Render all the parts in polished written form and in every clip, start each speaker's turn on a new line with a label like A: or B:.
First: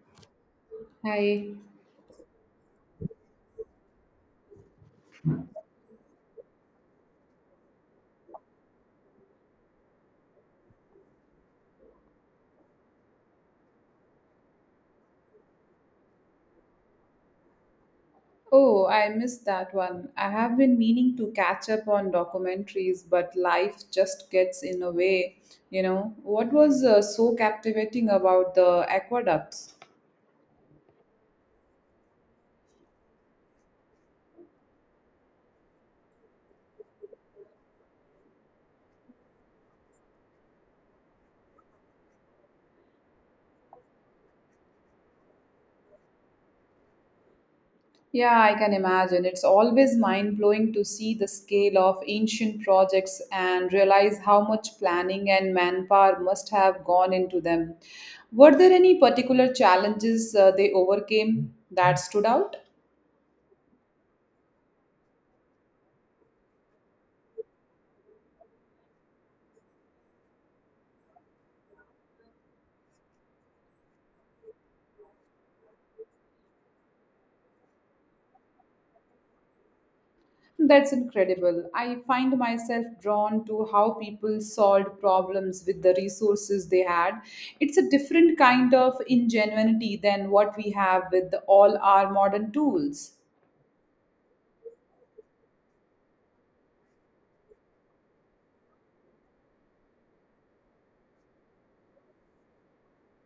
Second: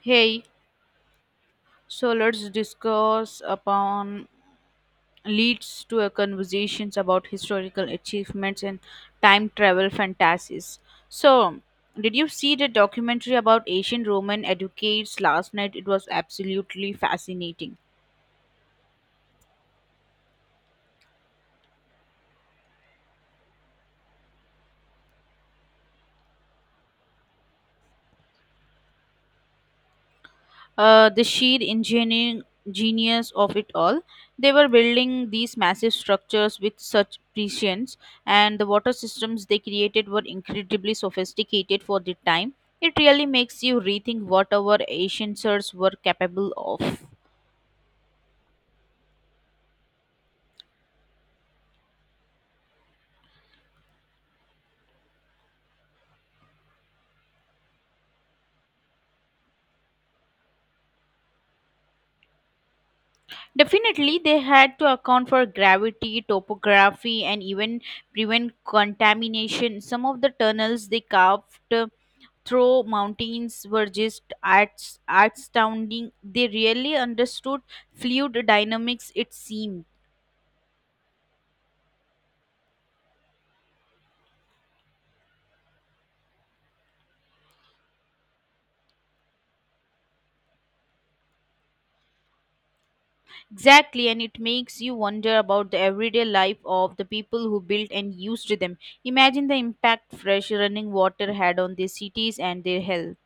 A: Hey,
B: Hi.
A: so let's discuss upon leads to a conversations about historical achievements and time travel fantasies. So, did you see the documentary about ancient Roman educates last night? It was absolutely fascinating.
B: Oh, I missed that one. I have been meaning to catch up on documentaries, but life just gets in the way. What was so captivating about the aqueducts?
A: The sheer engineering genius of it all. They were building these massive structures with such prescience, and the water systems they created were incredibly sophisticated for the time. It really makes you rethink what our ancient sers were capable of.
B: Yeah, I can imagine. It's always mind blowing to see the scale of ancient projects and realize how much planning and manpower must have gone into them. Were there any particular challenges they overcame that stood out?
A: Definitely, they had to account for gravity, topography, and even prevent contamination. Some of the tunnels they carved Though mountains were just astounding, they really understood fluid dynamics, it seemed.
B: That's incredible. I find myself drawn to how people solved problems with the resources they had. It's a different kind of ingenuity than what we have with all our modern tools.
A: Exactly, and it makes you wonder about the everyday life of the people who built and used them. Imagine the impact fresh running water had on their cities and their health.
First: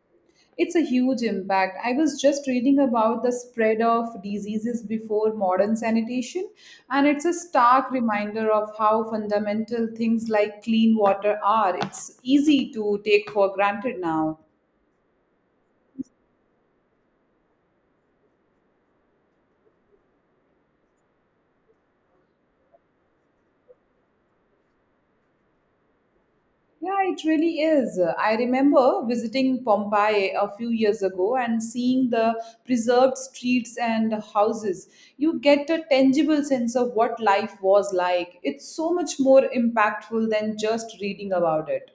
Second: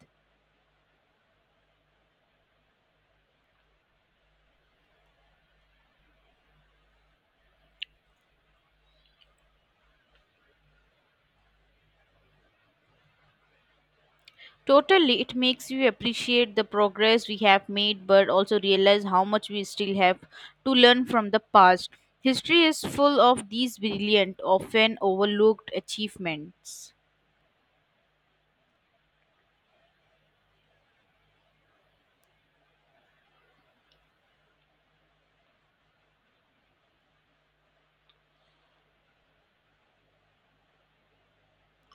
B: It's a huge impact. I was just reading about the spread of diseases before modern sanitation, and it's a stark reminder of how fundamental things like clean water are. It's easy to take for granted now.
A: Totally, it makes you appreciate the progress we have made, but also realize how much we still have to learn from the past. History is full of these brilliant, often overlooked achievements.
B: Yeah, it really is. I remember visiting Pompeii a few years ago and seeing the preserved streets and houses. You get a tangible sense of what life was like. It's so much more impactful than just reading about it.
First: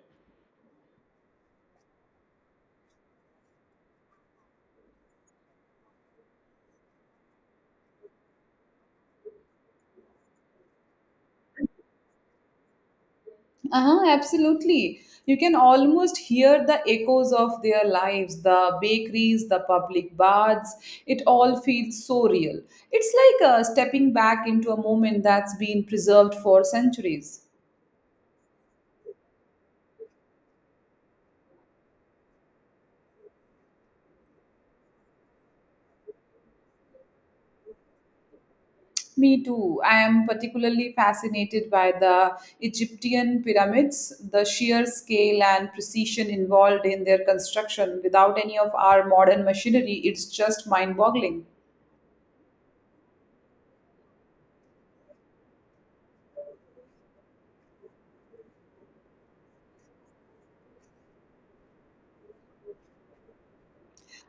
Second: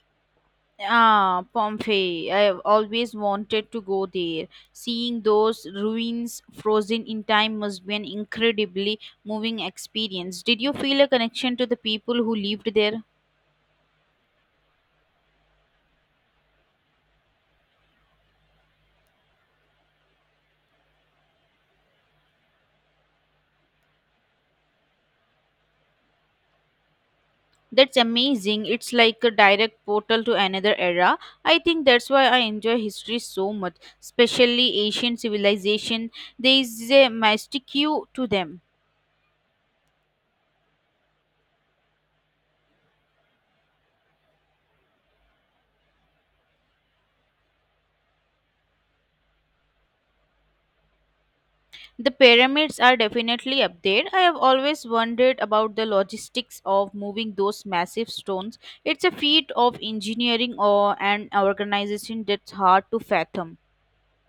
A: Ah, Pompeii. I have always wanted to go there. Seeing those ruins frozen in time must be an incredibly moving experience. Did you feel a connection to the people who lived there?
B: Uh-huh, absolutely. You can almost hear the echoes of their lives, the bakeries, the public baths. It all feels so real. It's like stepping back into a moment that's been preserved for centuries.
A: That's amazing. It's like a direct portal to another era. I think that's why I enjoy history so much, especially Asian civilization. There is a mystique to them.
B: Me too. I am particularly fascinated by the Egyptian pyramids, the sheer scale and precision involved in their construction without any of our modern machinery. It's just mind boggling.
A: The pyramids are definitely up there. I have always wondered about the logistics of moving those massive stones. It's a feat of engineering or an organization that's hard to fathom.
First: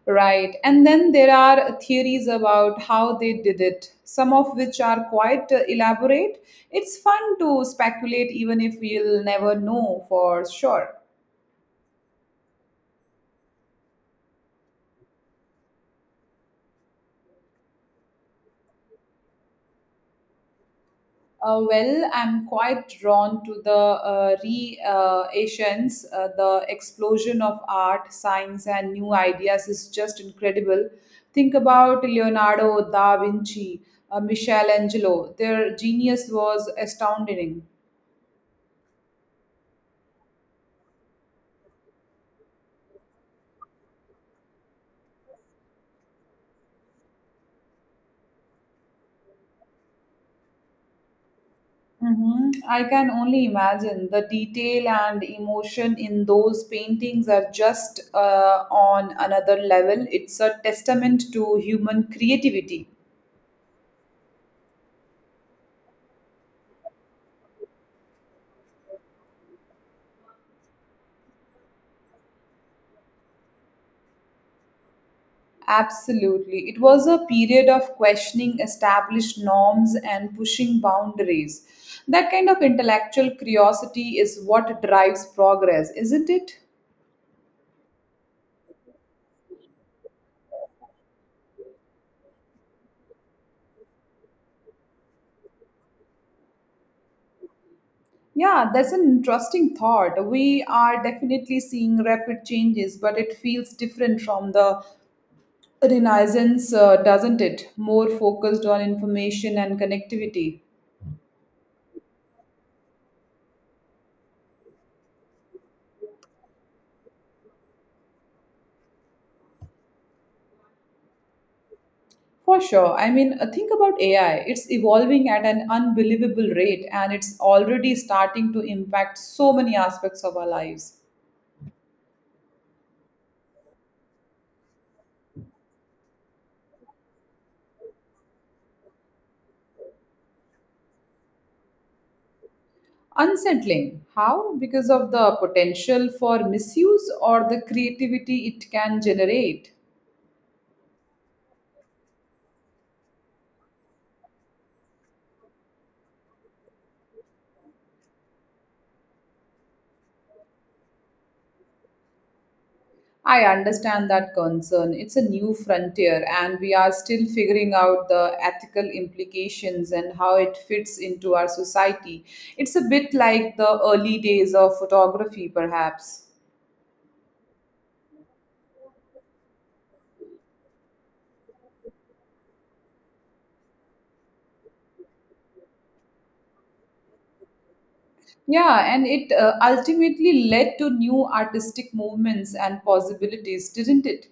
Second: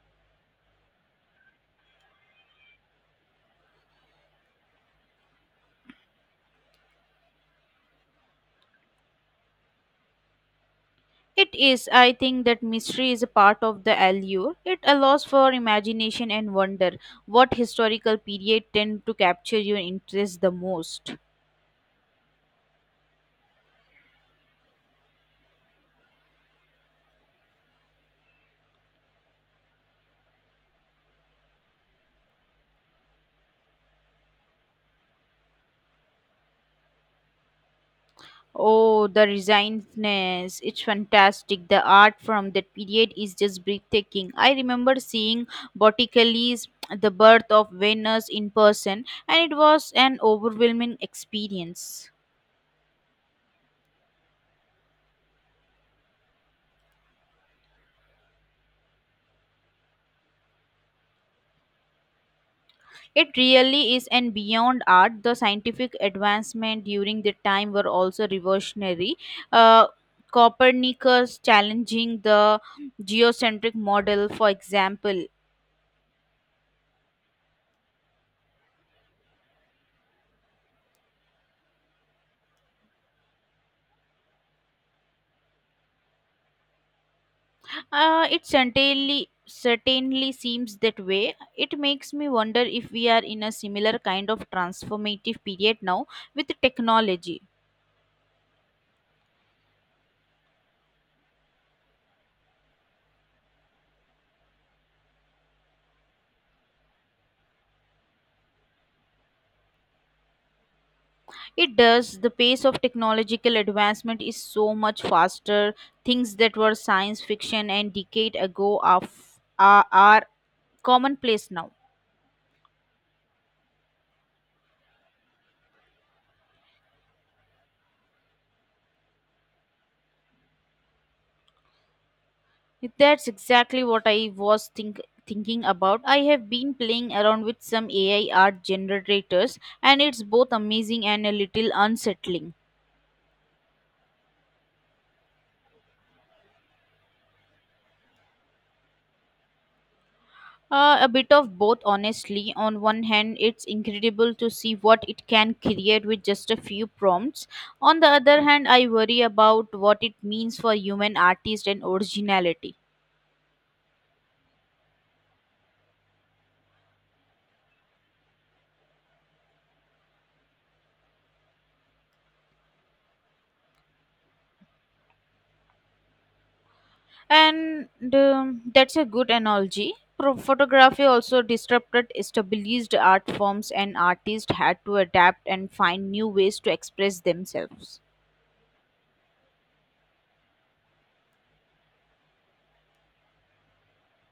B: Right. And then there are theories about how they did it, some of which are quite elaborate. It's fun to speculate, even if we'll never know for sure.
A: It is, I think, that mystery is a part of the allure. It allows for imagination and wonder. What historical period tend to capture your interest the most?
B: Well, I'm quite drawn to the re-Asians. Asians. The explosion of art, science, and new ideas is just incredible. Think about Leonardo da Vinci, Michelangelo. Their genius was astounding.
A: Oh, the resignedness. It's fantastic. The art from that period is just breathtaking. I remember seeing Botticelli's The Birth of Venus in person, and it was an overwhelming experience.
B: Hmm. I can only imagine the detail and emotion in those paintings are just on another level. It's a testament to human creativity.
A: It really is, and beyond art, the scientific advancement during the time were also revolutionary. Uh, Copernicus challenging the geocentric model, for example.
B: Absolutely. It was a period of questioning established norms and pushing boundaries. That kind of intellectual curiosity is what drives progress, isn't it?
A: It certainly seems that way. It makes me wonder if we are in a similar kind of transformative period now with technology.
B: Yeah, that's an interesting thought. We are definitely seeing rapid changes, but it feels different from the Renaissance, doesn't it? More focused on information and connectivity.
A: It does. The pace of technological advancement is so much faster. Things that were science fiction and decade ago are commonplace now.
B: For sure. I mean, think about AI. It's evolving at an unbelievable rate and it's already starting to impact so many aspects of our lives.
A: That's exactly what I thinking about. I have been playing around with some AI art generators, and it's both amazing and a little unsettling.
B: Unsettling. How? Because of the potential for misuse or the creativity it can generate?
A: A bit of both, honestly. On one hand, it's incredible to see what it can create with just a few prompts. On the other hand, I worry about what it means for human artist and originality.
B: I understand that concern. It's a new frontier and we are still figuring out the ethical implications and how it fits into our society. It's a bit like the early days of photography, perhaps.
A: And that's a good analogy. Photography also disrupted established art forms, and artists had to adapt and find new ways to express themselves.
B: Yeah, and it ultimately led to new artistic movements and possibilities, didn't it?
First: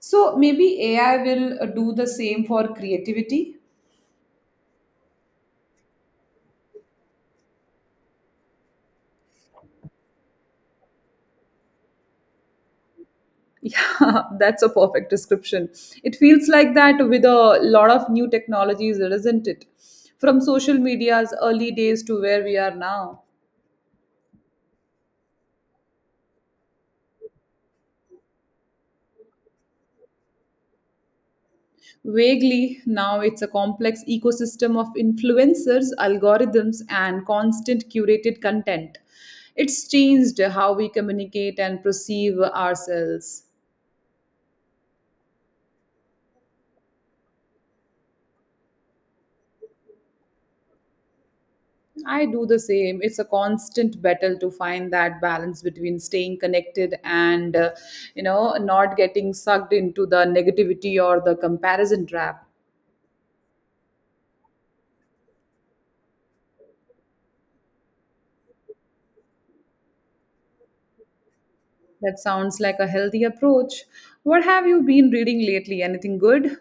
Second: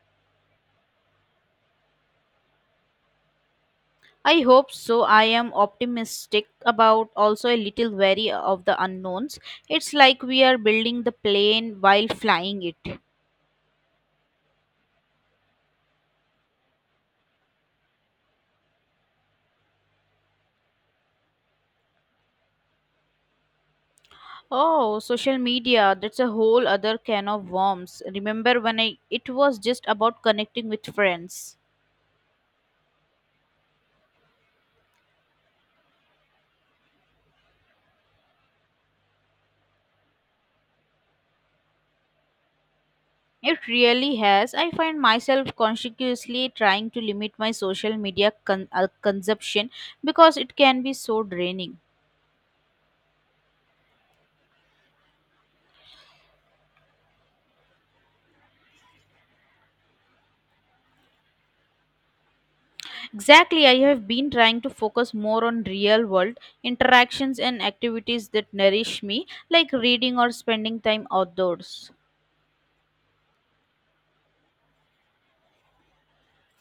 B: So maybe AI will do the same for creativity.
A: I hope so. I am optimistic about also a little wary of the unknowns. It's like we are building the plane while flying it.
B: Yeah, that's a perfect description. It feels like that with a lot of new technologies, isn't it? From social media's early days to where we are now.
A: Oh, social media, that's a whole other can of worms. Remember when I it was just about connecting with friends.
B: Vaguely, now it's a complex ecosystem of influencers, algorithms, and constant curated content. It's changed how we communicate and perceive ourselves.
A: It really has. I find myself consciously trying to limit my social media consumption because it can be so draining.
B: I do the same. It's a constant battle to find that balance between staying connected and not getting sucked into the negativity or the comparison trap.
A: Exactly, I have been trying to focus more on real world interactions and activities that nourish me, like reading or spending time outdoors.
B: That sounds like a healthy approach. What have you been reading lately? Anything good?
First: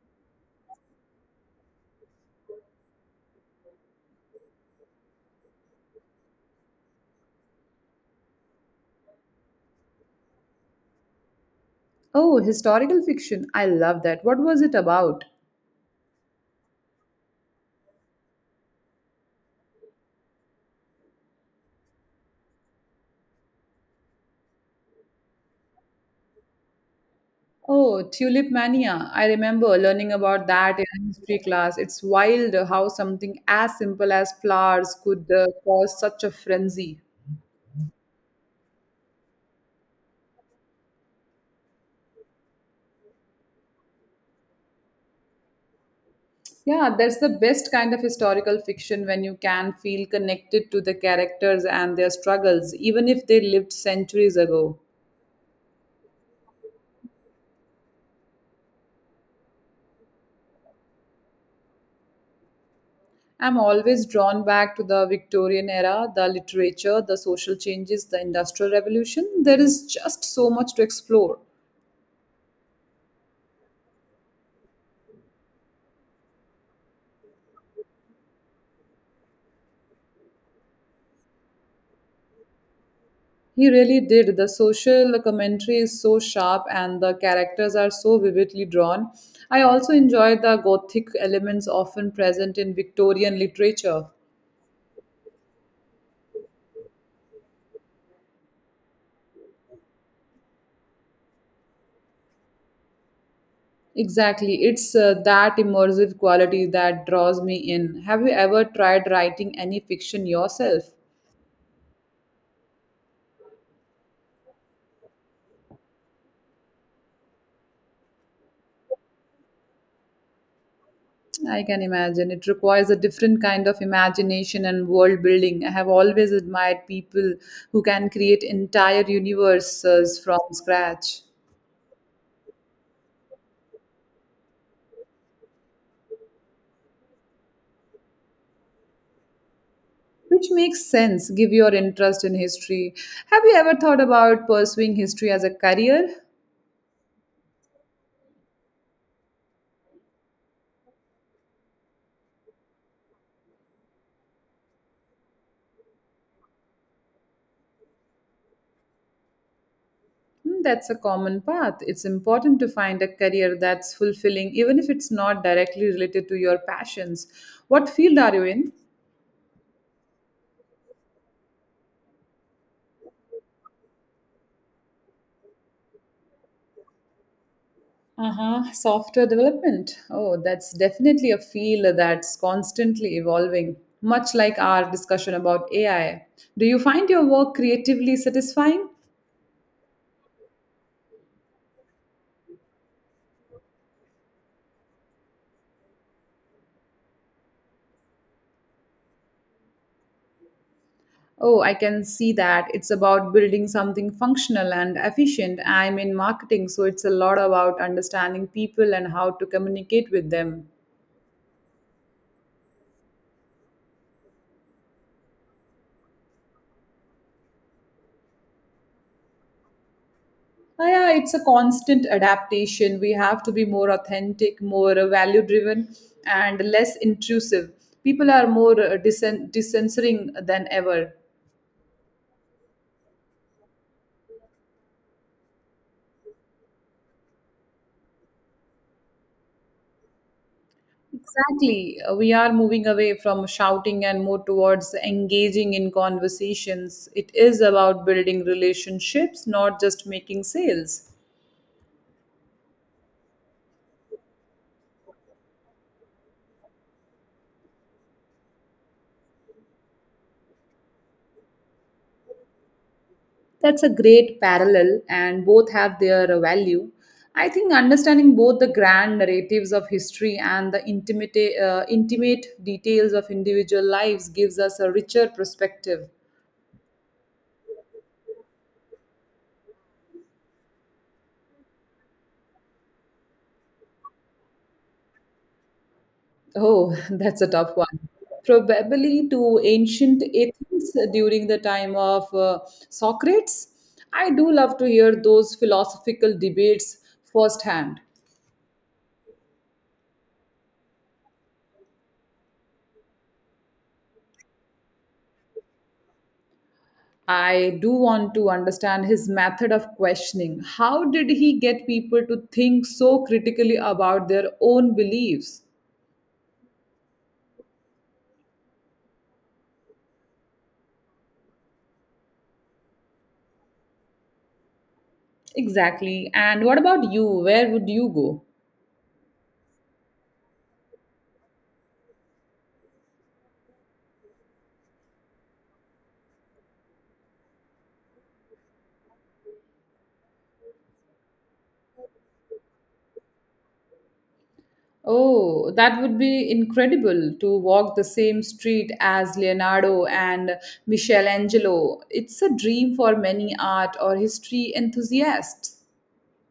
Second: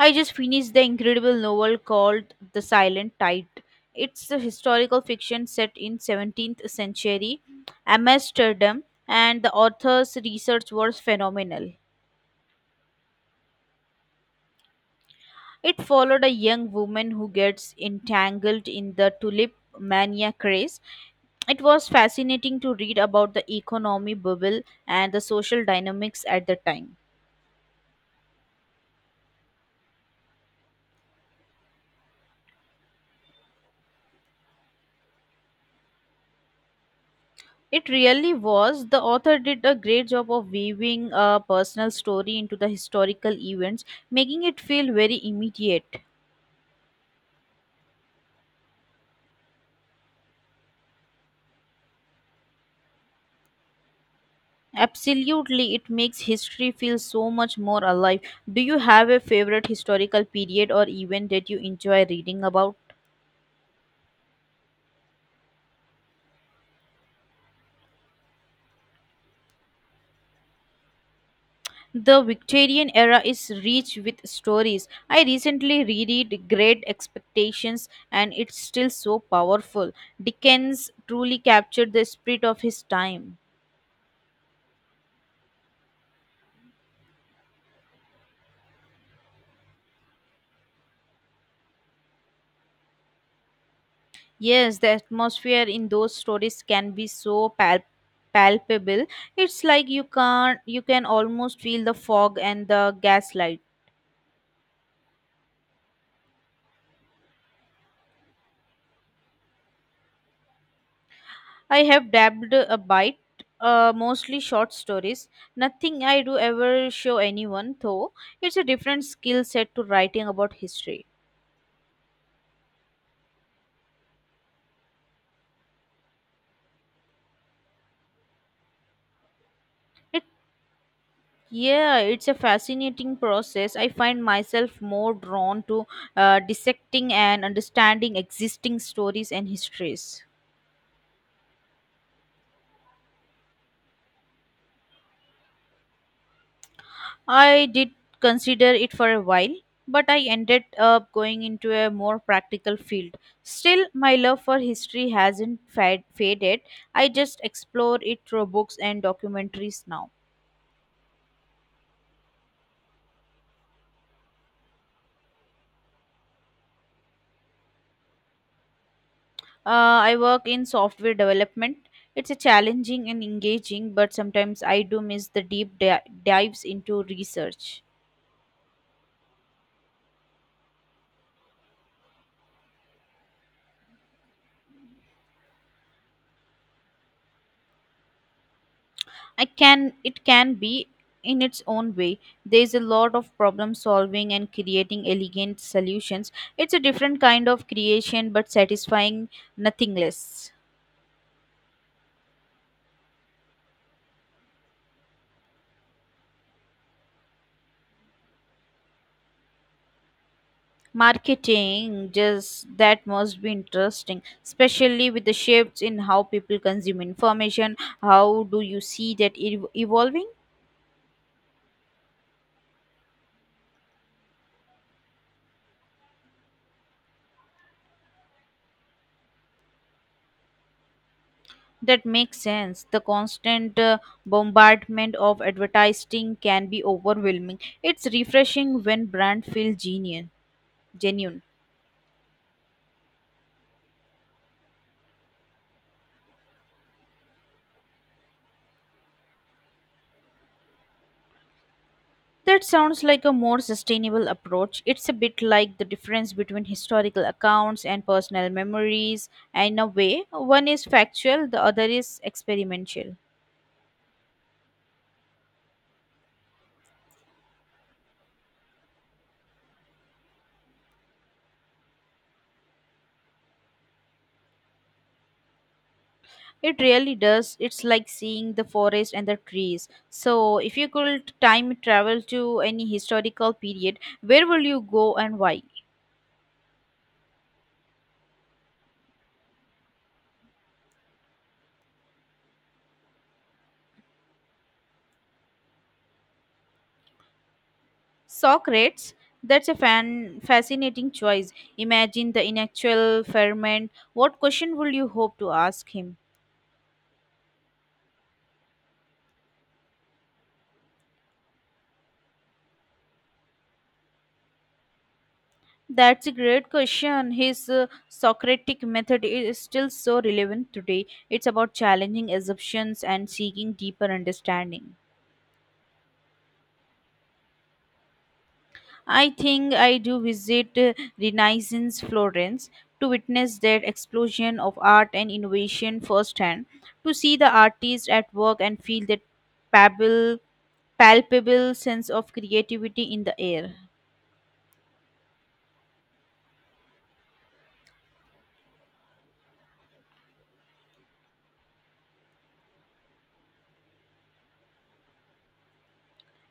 A: I just finished the incredible novel called The Silent Tide. It's a historical fiction set in 17th century Amsterdam and the author's research was phenomenal.
B: Oh, historical fiction. I love that. What was it about?
A: It followed a young woman who gets entangled in the tulip mania craze. It was fascinating to read about the economy bubble and the social dynamics at the time.
B: Oh, Tulip Mania. I remember learning about that in a history class. It's wild how something as simple as flowers could cause such a frenzy.
A: It really was. The author did a great job of weaving a personal story into the historical events, making it feel very immediate.
B: Yeah, that's the best kind of historical fiction when you can feel connected to the characters and their struggles, even if they lived centuries ago.
A: Absolutely, it makes history feel so much more alive. Do you have a favorite historical period or event that you enjoy reading about?
B: I'm always drawn back to the Victorian era, the literature, the social changes, the Industrial Revolution. There is just so much to explore.
A: The Victorian era is rich with stories. I recently reread Great Expectations and it's still so powerful. Dickens truly captured the spirit of his time.
B: He really did. The social commentary is so sharp and the characters are so vividly drawn. I also enjoy the gothic elements often present in Victorian literature.
A: Yes, the atmosphere in those stories can be so palpable. It's like you can not you can almost feel the fog and the gaslight.
B: Exactly, it's that immersive quality that draws me in. Have you ever tried writing any fiction yourself?
A: I have dabbed a bite, mostly short stories. Nothing I do ever show anyone, though. It's a different skill set to writing about history.
B: I can imagine. It requires a different kind of imagination and world building. I have always admired people who can create entire universes
A: It,
B: from scratch.
A: yeah, it's a fascinating process. I find myself more drawn to dissecting and understanding existing stories and histories.
B: Which makes sense, give your interest in history. Have you ever thought about pursuing history as a career?
A: I did consider it for a while, but I ended up going into a more practical field. Still, my love for history hasn't faded. I just explore it through books and documentaries now.
B: Hmm, that's a common path. It's important to find a career that's fulfilling, even if it's not directly related to your passions. What field are you in?
A: I work in software development. It's a challenging and engaging, but sometimes I do miss the deep dives into research.
B: Uh-huh. Software development. Oh, that's definitely a field that's constantly evolving, much like our discussion about AI. Do you find your work creatively satisfying?
A: I can it can be in its own way. There is a lot of problem solving and creating elegant solutions. It's a different kind of creation but satisfying nothing less.
B: Oh, I can see that. It's about building something functional and efficient. I'm in marketing, so it's a lot about understanding people and how to communicate with them.
A: Marketing just that must be interesting, especially with the shifts in how people consume information. How do you see that evolving?
B: Ah, yeah, it's a constant adaptation. We have to be more authentic, more value driven, and less intrusive. People are more dissensoring than ever.
A: That makes sense. The constant bombardment of advertising can be overwhelming. It's refreshing when brand feel genius. Genuine.
B: Exactly. We are moving away from shouting and more towards engaging in conversations. It is about building relationships, not just making sales.
A: That sounds like a more sustainable approach. It's a bit like the difference between historical accounts and personal memories. In a way, one is factual, the other is experimental.
B: That's a great parallel, and both have their value. I think understanding both the grand narratives of history and the intimate details of individual lives gives us a richer perspective.
A: It really does. It's like seeing the forest and the trees. So, if you could time travel to any historical period, where will you go and why?
B: Oh, that's a tough one. Probably to ancient Athens during the time of Socrates. I do love to hear those philosophical debates firsthand.
A: Socrates. That's a fan fascinating choice. Imagine the intellectual ferment. What question would you hope to ask him?
B: I do want to understand his method of questioning. How did he get people to think so critically about their own beliefs?
A: That's a great question. His Socratic method is still so relevant today. It's about challenging assumptions and seeking deeper understanding.
B: Exactly. And what about you? Where would you go?
A: I think I do visit Renaissance Florence to witness that explosion of art and innovation firsthand, to see the artist at work and feel that palpable, palpable sense of creativity in the air.
B: Oh, that would be incredible to walk the same street as Leonardo and Michelangelo. It's a dream for many art or history enthusiasts.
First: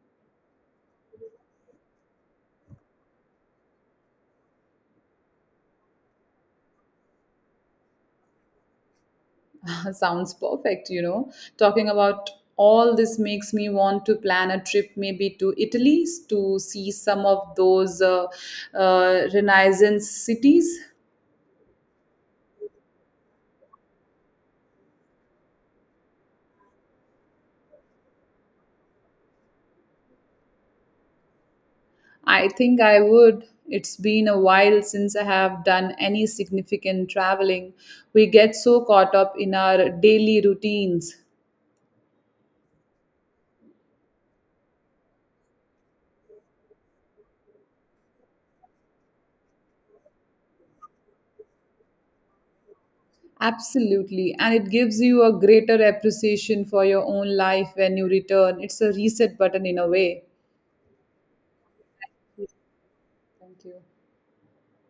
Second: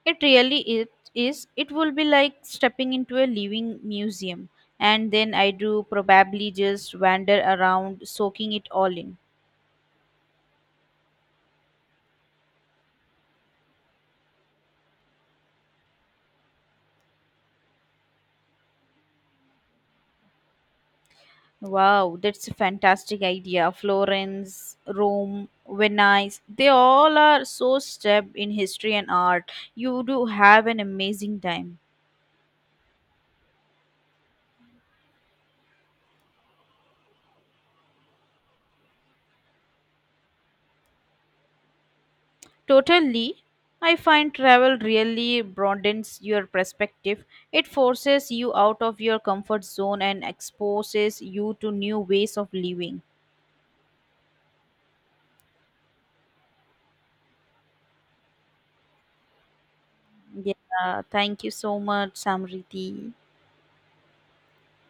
A: It really it is. It will be like stepping into a living museum, and then I do probably just wander around, soaking it all in.
B: Sounds perfect, you know. Talking about all this makes me want to plan a trip maybe to Italy to see some of those Renaissance cities.
A: Wow, that's a fantastic idea. Florence, Rome, Venice, they all are so steeped in history and art. You do have an amazing time.
B: I think I would. It's been a while since I have done any significant traveling. We get so caught up in our daily routines.
A: Totally. I find travel really broadens your perspective. It forces you out of your comfort zone and exposes you to new ways of living.
B: Absolutely. And it gives you a greater appreciation for your own life when you return. It's a reset button in a way.
A: Yeah, thank you so much,
B: Yes,
A: Samriti.
B: thank you.